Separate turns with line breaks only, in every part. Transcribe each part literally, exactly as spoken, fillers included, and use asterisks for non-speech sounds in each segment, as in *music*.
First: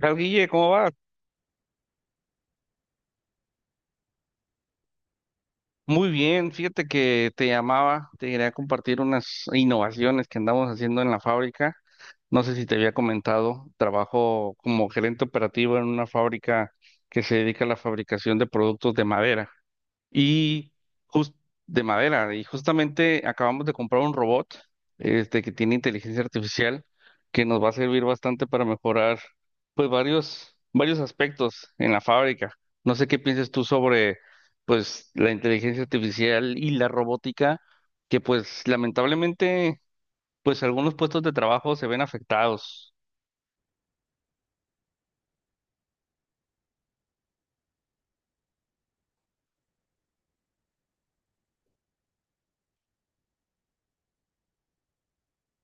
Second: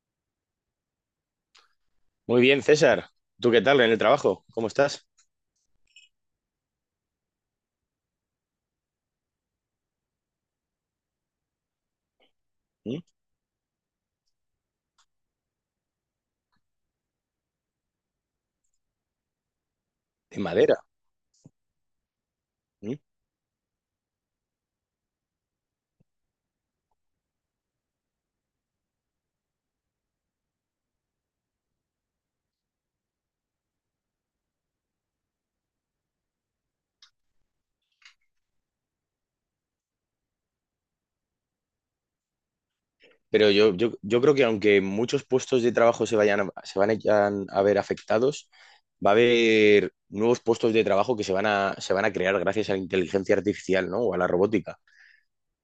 Tal Guille, ¿cómo va?
Muy bien, César. ¿Tú qué tal en el trabajo? ¿Cómo estás?
Muy bien, fíjate que te llamaba, te quería compartir unas innovaciones que andamos haciendo en la fábrica. No sé si te había
¿Mm?
comentado, trabajo como gerente operativo en una fábrica que se dedica a la fabricación de productos de madera
De
y
madera.
jus- de madera. Y
¿Mm?
justamente acabamos de comprar un robot este, que tiene inteligencia artificial que nos va a servir bastante para mejorar pues varios, varios aspectos en la fábrica. No sé qué piensas tú sobre pues la inteligencia artificial y la robótica, que pues lamentablemente pues algunos puestos de trabajo se ven afectados.
Pero yo, yo, yo creo que aunque muchos puestos de trabajo se vayan a, se van a, yan- a ver afectados, va a haber nuevos puestos de trabajo que se van a, se van a crear gracias a la inteligencia artificial, ¿no? O a la robótica.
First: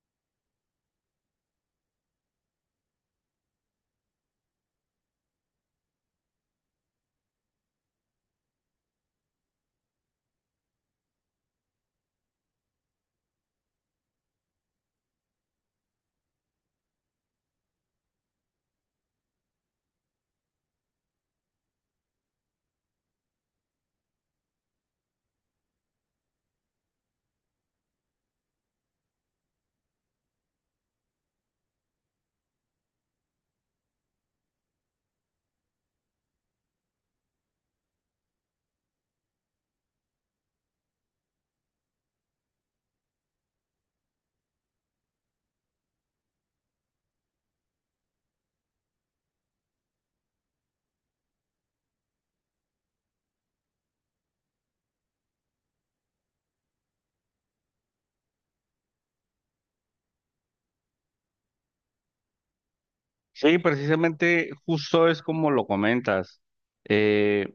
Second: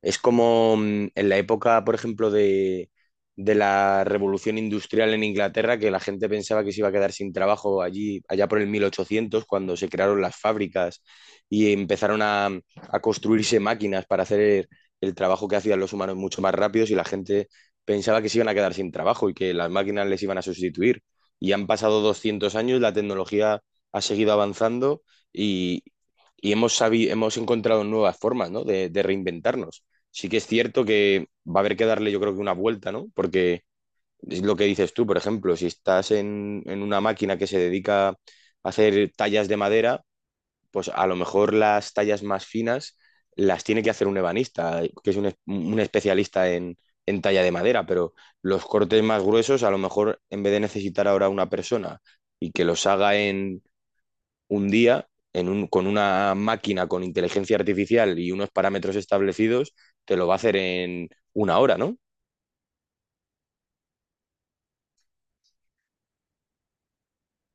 Es como mm, en la época, por ejemplo, de, de la revolución industrial en Inglaterra, que la gente pensaba que se iba a quedar sin trabajo allí, allá por el mil ochocientos, cuando se crearon las fábricas y empezaron a, a construirse máquinas para hacer el trabajo que hacían los humanos mucho más rápidos y la gente pensaba que se iban a quedar sin trabajo y que las máquinas les iban a sustituir. Y han pasado doscientos años, la tecnología ha seguido avanzando y, y hemos sabi- hemos encontrado nuevas formas, ¿no? de de reinventarnos. Sí que es cierto que va a haber que darle, yo creo que una vuelta, ¿no? Porque es lo que dices tú, por ejemplo, si estás en, en una máquina que se dedica a hacer tallas de madera, pues a lo mejor las tallas más finas las tiene que hacer un ebanista, que es un, es- un especialista en, en talla de madera, pero los cortes más gruesos, a lo mejor en vez de necesitar ahora una persona y que los haga un día en un, con una máquina con inteligencia artificial y unos parámetros establecidos, te lo va a hacer en una hora, ¿no?
Sí, precisamente justo es como lo comentas. Eh,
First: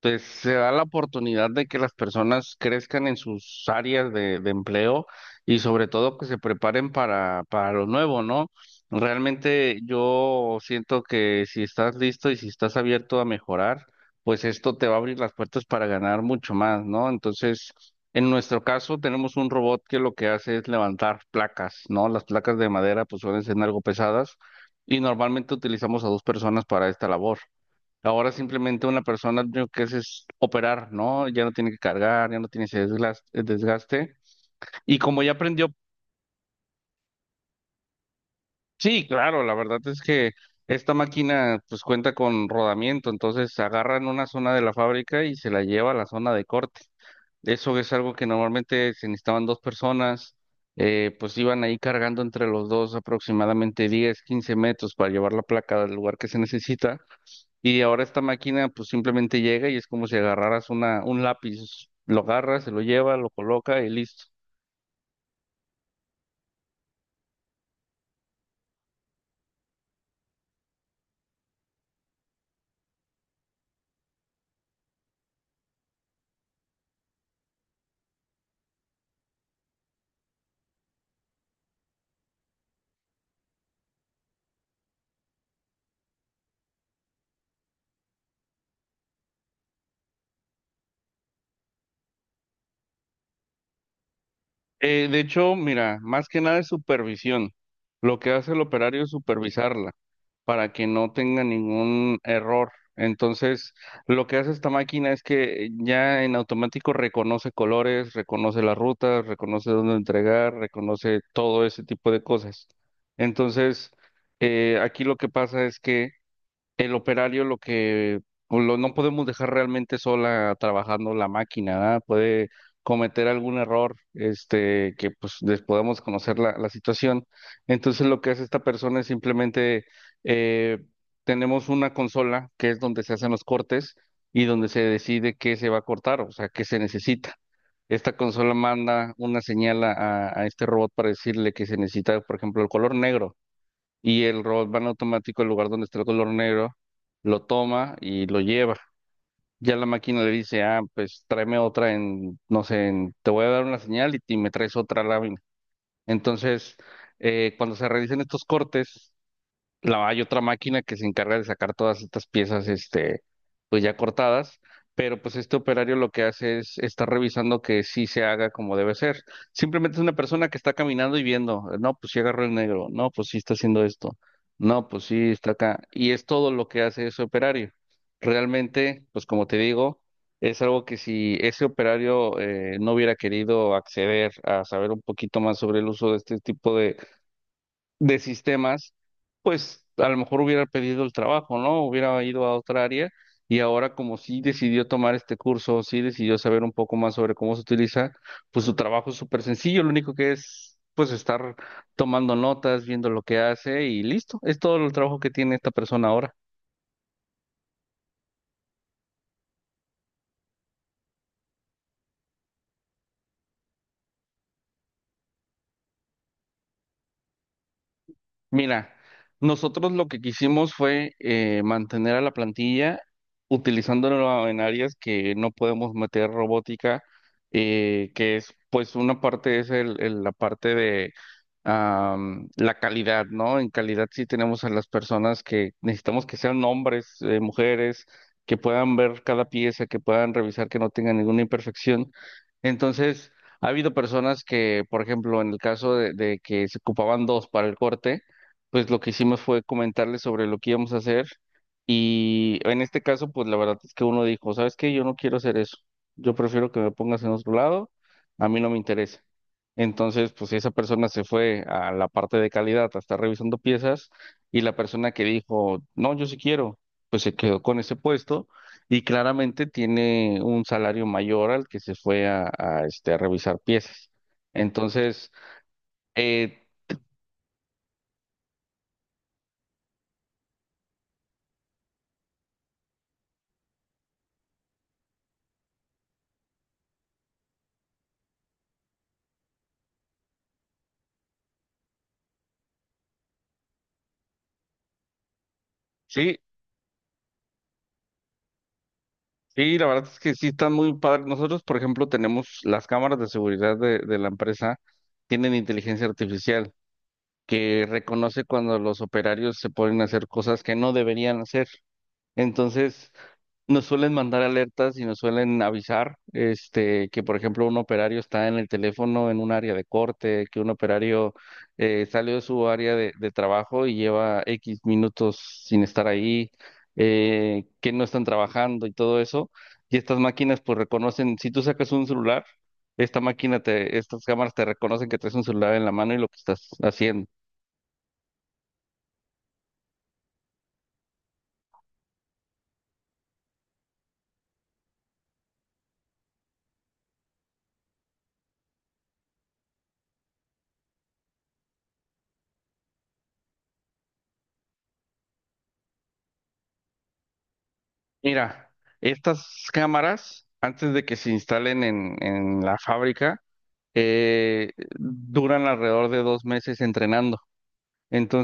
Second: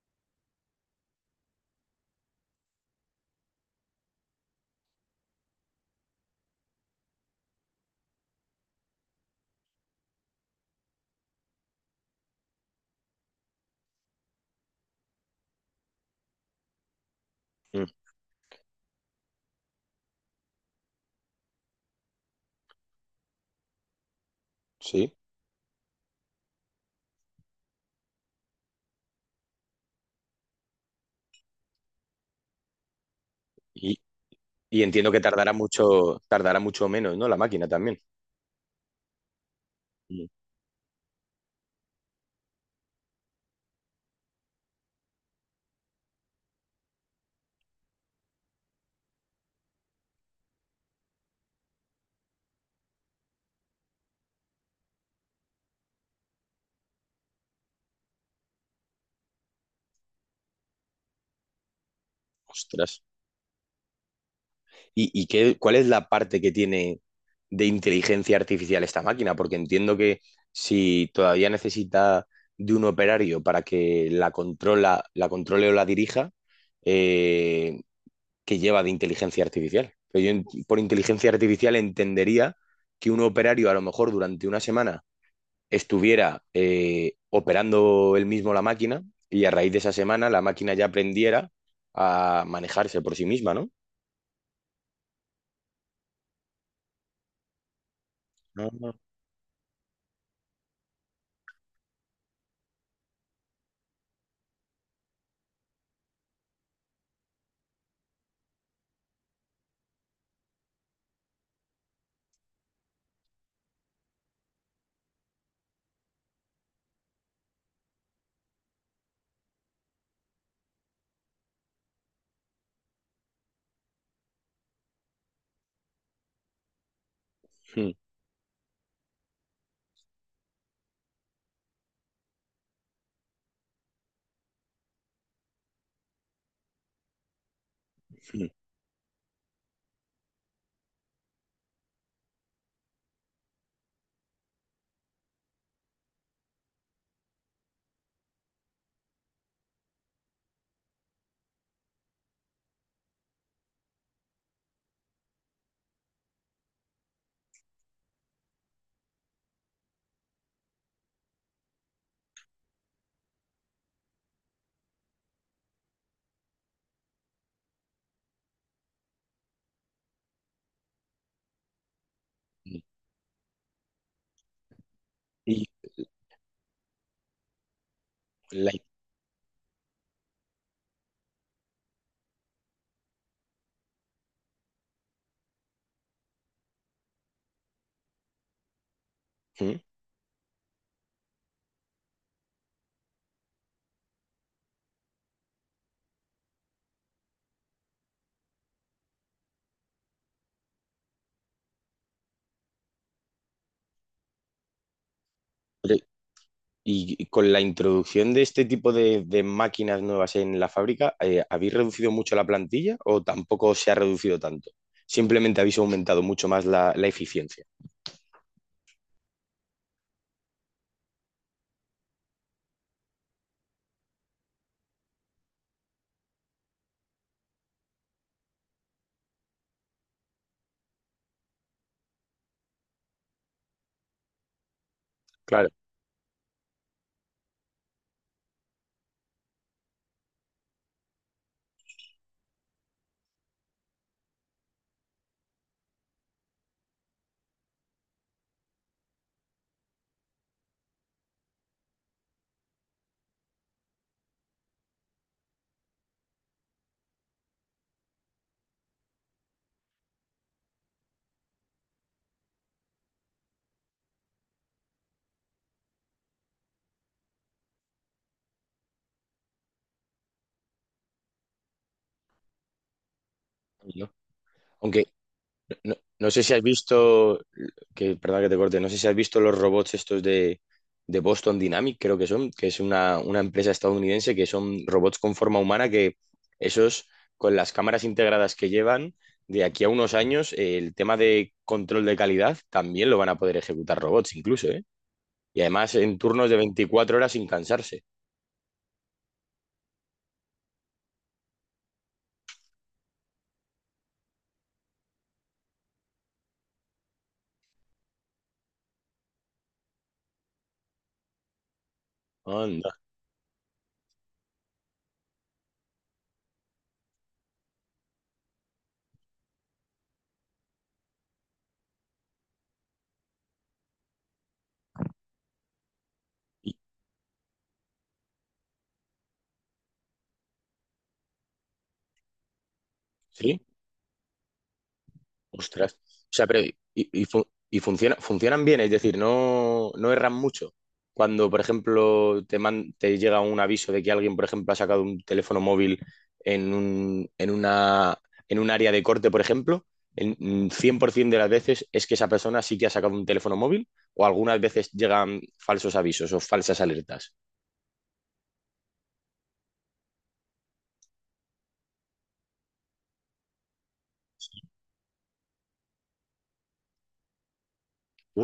Pues se da la oportunidad de que las personas crezcan en sus áreas de, de empleo y sobre todo que se preparen para, para lo nuevo, ¿no? Realmente yo siento que si estás listo y si estás abierto a mejorar, pues esto te va a abrir las puertas para ganar mucho más, ¿no? Entonces,
Mm.
en nuestro caso tenemos un robot que lo que hace es levantar placas, ¿no? Las placas de madera pues suelen ser algo pesadas y
Sí.
normalmente utilizamos a dos personas para esta labor. Ahora simplemente una persona lo que hace es operar, ¿no? Ya no tiene que cargar, ya no tiene ese desglas- eh,
Y,
desgaste.
y
Y
entiendo que
como ya
tardará
aprendió,
mucho, tardará mucho menos, ¿no? La máquina también.
sí, claro, la verdad es
Mm.
que esta máquina pues cuenta con rodamiento, entonces agarran una zona de la fábrica y se la lleva a la zona de corte. Eso es algo que normalmente se necesitaban dos personas, eh, pues iban ahí cargando entre los dos aproximadamente diez, quince metros para llevar la placa del lugar que se necesita. Y ahora esta máquina pues simplemente llega y es como si agarraras una, un lápiz, lo agarra, se lo
Ostras.
lleva, lo coloca y listo.
¿Y, y qué, cuál es la parte que tiene de inteligencia artificial esta máquina? Porque entiendo que si todavía necesita de un operario para que la controla, la controle o la dirija, eh, que lleva de inteligencia artificial. Pero yo por inteligencia artificial entendería que un operario a lo mejor durante una semana estuviera eh, operando él mismo la máquina y a raíz de esa semana la máquina ya aprendiera a manejarse por sí misma, ¿no?
Eh, de hecho, mira, más que nada es supervisión. Lo que hace el
No, no.
operario es supervisarla para que no tenga ningún error. Entonces, lo que hace esta máquina es que eh, ya en automático reconoce colores, reconoce las rutas, reconoce dónde entregar, reconoce todo ese tipo de cosas. Entonces, eh, aquí lo que pasa es que el operario lo que pues, lo, no podemos dejar realmente sola trabajando la máquina, ¿verdad? Puede cometer algún error, este, que pues les podamos conocer la, la situación.
Mm,
Entonces lo que hace esta persona es simplemente eh, tenemos una consola que es donde se hacen los cortes y donde se decide qué se va a cortar, o sea, qué se necesita. Esta
mm,
consola manda una señal a, a a este robot para decirle que se necesita, por ejemplo, el color negro y el robot va en automático al lugar donde está el color negro, lo toma y lo lleva. Ya la máquina le dice, ah, pues tráeme otra en, no sé, en- te voy a dar una señal y, y me traes otra lámina. Entonces, eh, cuando se realizan estos cortes, la, hay otra máquina que se encarga de sacar todas estas piezas, este, pues ya cortadas, pero pues este operario lo que hace es estar revisando que sí se haga como debe ser. Simplemente es una persona que está caminando y viendo, no, pues sí agarró el
mm.
negro, no, pues sí está haciendo esto, no, pues sí está
Y
acá. Y es todo lo que hace ese operario.
la-
Realmente, pues como te digo, es algo que si ese operario eh, no hubiera querido acceder a saber un poquito más sobre el uso de este tipo de sistemas,
mm.
pues a lo mejor hubiera pedido el trabajo, ¿no? Hubiera ido a otra área, y ahora como sí decidió tomar este curso, sí decidió saber un poco más sobre cómo se utiliza, pues su trabajo es súper sencillo, lo único que es pues estar tomando notas, viendo lo que hace y listo, es todo el trabajo que tiene esta
Oye,
persona ahora.
y con la introducción de este tipo de, de máquinas nuevas en la fábrica, eh, ¿habéis reducido mucho la plantilla o tampoco se ha reducido tanto? Simplemente habéis aumentado mucho más la la eficiencia.
Mira, nosotros lo que quisimos fue eh, mantener a la plantilla utilizándola en áreas que no podemos meter robótica, eh, que es, pues, una parte es el, el- la parte de am, la calidad, ¿no? En calidad sí tenemos a las personas
Claro,
que necesitamos que sean hombres, eh, mujeres, que puedan ver cada pieza, que puedan revisar que no tenga ninguna imperfección. Entonces, ha habido personas que, por ejemplo, en el caso de, de que se ocupaban dos para el corte, pues lo que hicimos fue comentarles sobre lo que íbamos a hacer y en este caso, pues la verdad es que uno dijo, ¿sabes qué? Yo no quiero hacer eso, yo prefiero que me pongas en otro lado, a mí no me interesa. Entonces, pues esa persona se fue a la parte de calidad a estar revisando piezas y la persona que dijo, no, yo sí quiero, pues se quedó con ese puesto y claramente tiene un salario mayor al que se fue a, a, este, a revisar piezas.
¿no? Aunque
Entonces,
no, no sé si has
eh,
visto, que perdón que te corte, no sé si has visto los robots estos de, de Boston Dynamic, creo que son, que es una, una empresa estadounidense, que son robots con forma humana que esos, con las cámaras integradas que llevan, de aquí a unos años, eh, el tema de control de calidad también lo van a poder ejecutar robots incluso, ¿eh? Y además en
sí,
turnos de veinticuatro horas sin cansarse.
Sí, la verdad es que sí están muy padres. Nosotros, por ejemplo, tenemos las cámaras de seguridad de, de la empresa, tienen inteligencia artificial que reconoce cuando los operarios se ponen a hacer cosas que no deberían hacer.
Anda.
Entonces, nos suelen mandar alertas y nos suelen avisar, este, que por ejemplo un operario está en el teléfono en un área de corte, que un operario eh, salió de su área de, de trabajo y lleva X minutos sin estar ahí,
¿Y-
eh, que no están trabajando y todo eso. Y estas máquinas pues reconocen, si tú sacas un celular, esta máquina
¿Sí?
te, estas cámaras te reconocen que traes un celular en la
Ostras.
mano y lo
O
que
sea, pero
estás
y, y,
haciendo.
fu- y funciona, funcionan bien, es decir, no, no erran mucho. Cuando, por ejemplo, te, man- te llega un aviso de que alguien, por ejemplo, ha sacado un teléfono móvil en un, en una, en un área de corte, por ejemplo, en mm, cien por ciento de las veces es que esa persona sí que ha sacado un teléfono móvil o algunas veces llegan falsos avisos o falsas alertas.
Mira, estas cámaras, antes de que se instalen en en la fábrica, eh, duran alrededor de dos meses entrenando.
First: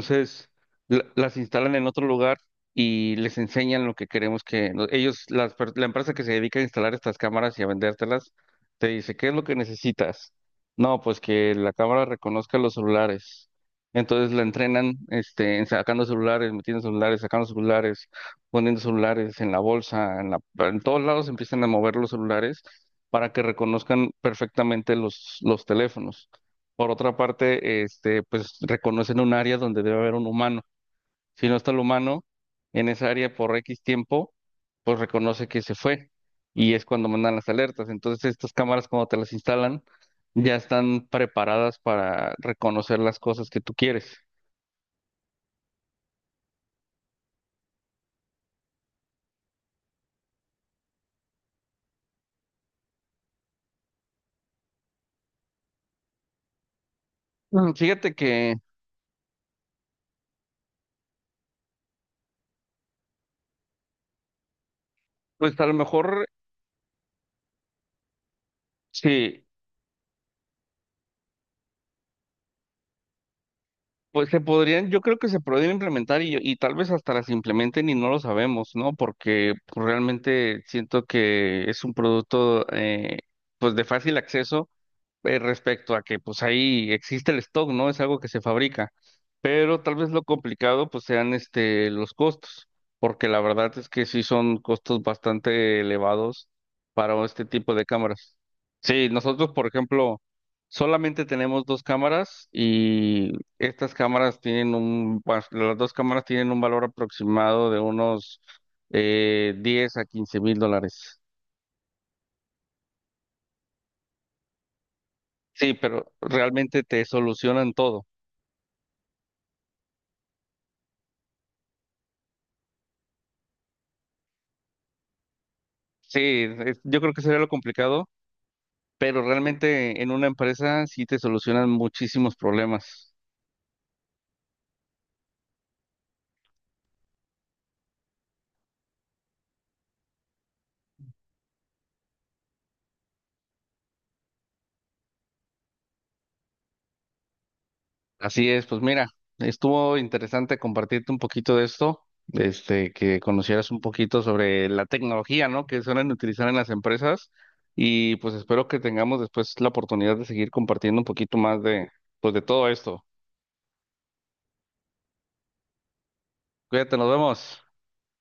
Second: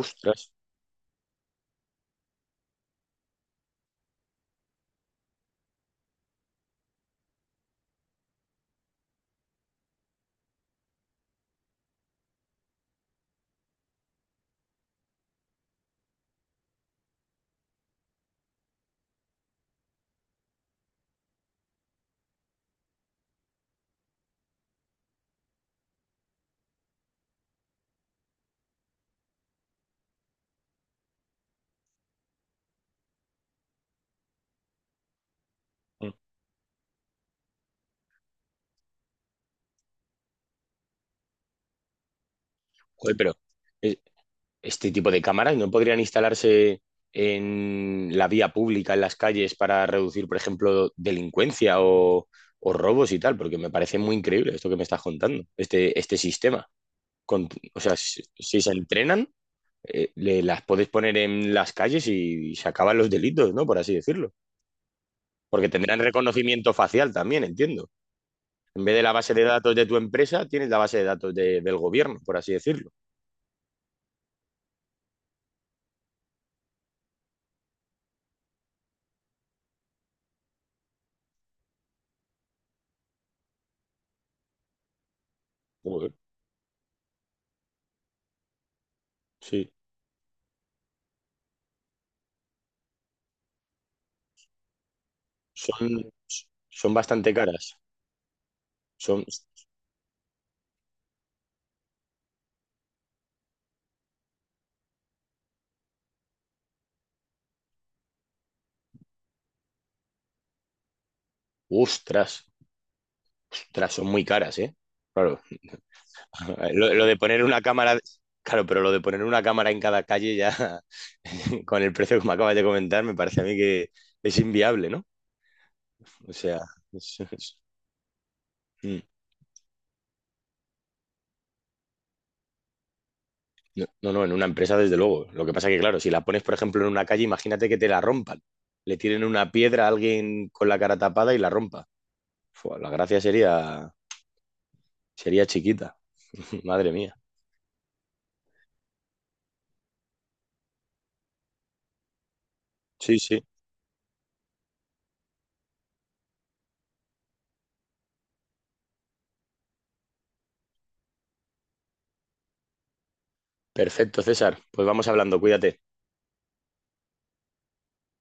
Ostras.
la- las instalan en otro lugar y les enseñan lo que queremos que lo- ellos, las per- la empresa que se dedica a instalar estas cámaras y a vendértelas, te dice, ¿qué es lo que necesitas? No, pues que la cámara reconozca los celulares. Entonces la entrenan, este, en sacando celulares, metiendo celulares, sacando celulares, poniendo celulares en la bolsa, en la, en todos lados empiezan a mover los celulares para que reconozcan perfectamente los, los teléfonos. Por otra parte, este, pues reconocen un área donde debe haber un humano. Si no está el humano en esa área por X tiempo, pues reconoce que se fue
Mm.
y es cuando mandan las alertas. Entonces, estas cámaras cuando te las instalan ya están preparadas para reconocer
Joder,
las
pero...
cosas que tú
eh,
quieres.
este tipo de cámaras no podrían instalarse en la vía pública, en las calles, para reducir, por ejemplo, delincuencia o, o robos y tal, porque me parece muy increíble esto que me estás contando, este, este sistema. Con-
Mm,
o sea,
fíjate
si,
que,
si se entrenan, eh, le- las puedes poner en las calles y se acaban los delitos, ¿no? Por así decirlo.
pues a
Porque
lo
tendrán
mejor
reconocimiento facial también, entiendo. En vez de la base de
sí.
datos de tu empresa, tienes la base de datos de- del gobierno, por así decirlo.
Pues se podrían, yo creo que se podrían implementar y, y tal vez hasta las implementen y no lo sabemos, ¿no? Porque pues, realmente siento que es un producto eh, pues de fácil acceso eh, respecto a
Joder,
que pues ahí existe el stock, ¿no? Es algo que se fabrica,
sí,
pero tal vez lo complicado pues sean este los costos, porque la verdad es que sí son costos bastante
son,
elevados
son
para
bastante
este
caras.
tipo de cámaras. Sí,
Son,
nosotros por ejemplo solamente tenemos dos cámaras y estas cámaras tienen un, pues, las dos cámaras tienen un valor aproximado de unos eh, diez a quince mil dólares.
ostras, ostras, son muy caras, ¿eh? Claro.
Sí, pero
*laughs*
realmente
Lo,
te
lo de poner una
solucionan
cámara,
todo.
claro, pero lo de poner una cámara en cada calle ya, *laughs* con el precio que me acabas de comentar, me parece a mí que es inviable, ¿no?
Sí,
O sea,
es- yo creo
es-
que sería lo
es-
complicado,
mm.
pero realmente en una empresa sí te solucionan muchísimos problemas.
No, no, no, en una empresa desde luego. Lo que pasa que, claro, si la pones, por ejemplo, en una calle, imagínate que te la rompan. Le tiren una piedra a alguien con la cara tapada y la rompa. Fua, la gracia sería, sería chiquita. *laughs* Madre mía.
Así es, pues mira, estuvo interesante compartirte un poquito de esto, este, que
Sí, sí.
conocieras un poquito sobre la tecnología, ¿no? Que suelen utilizar en las empresas y pues espero que tengamos después la oportunidad de seguir compartiendo un poquito más de, pues de todo esto.
Perfecto, César. Pues vamos hablando, cuídate.
Cuídate, nos vemos.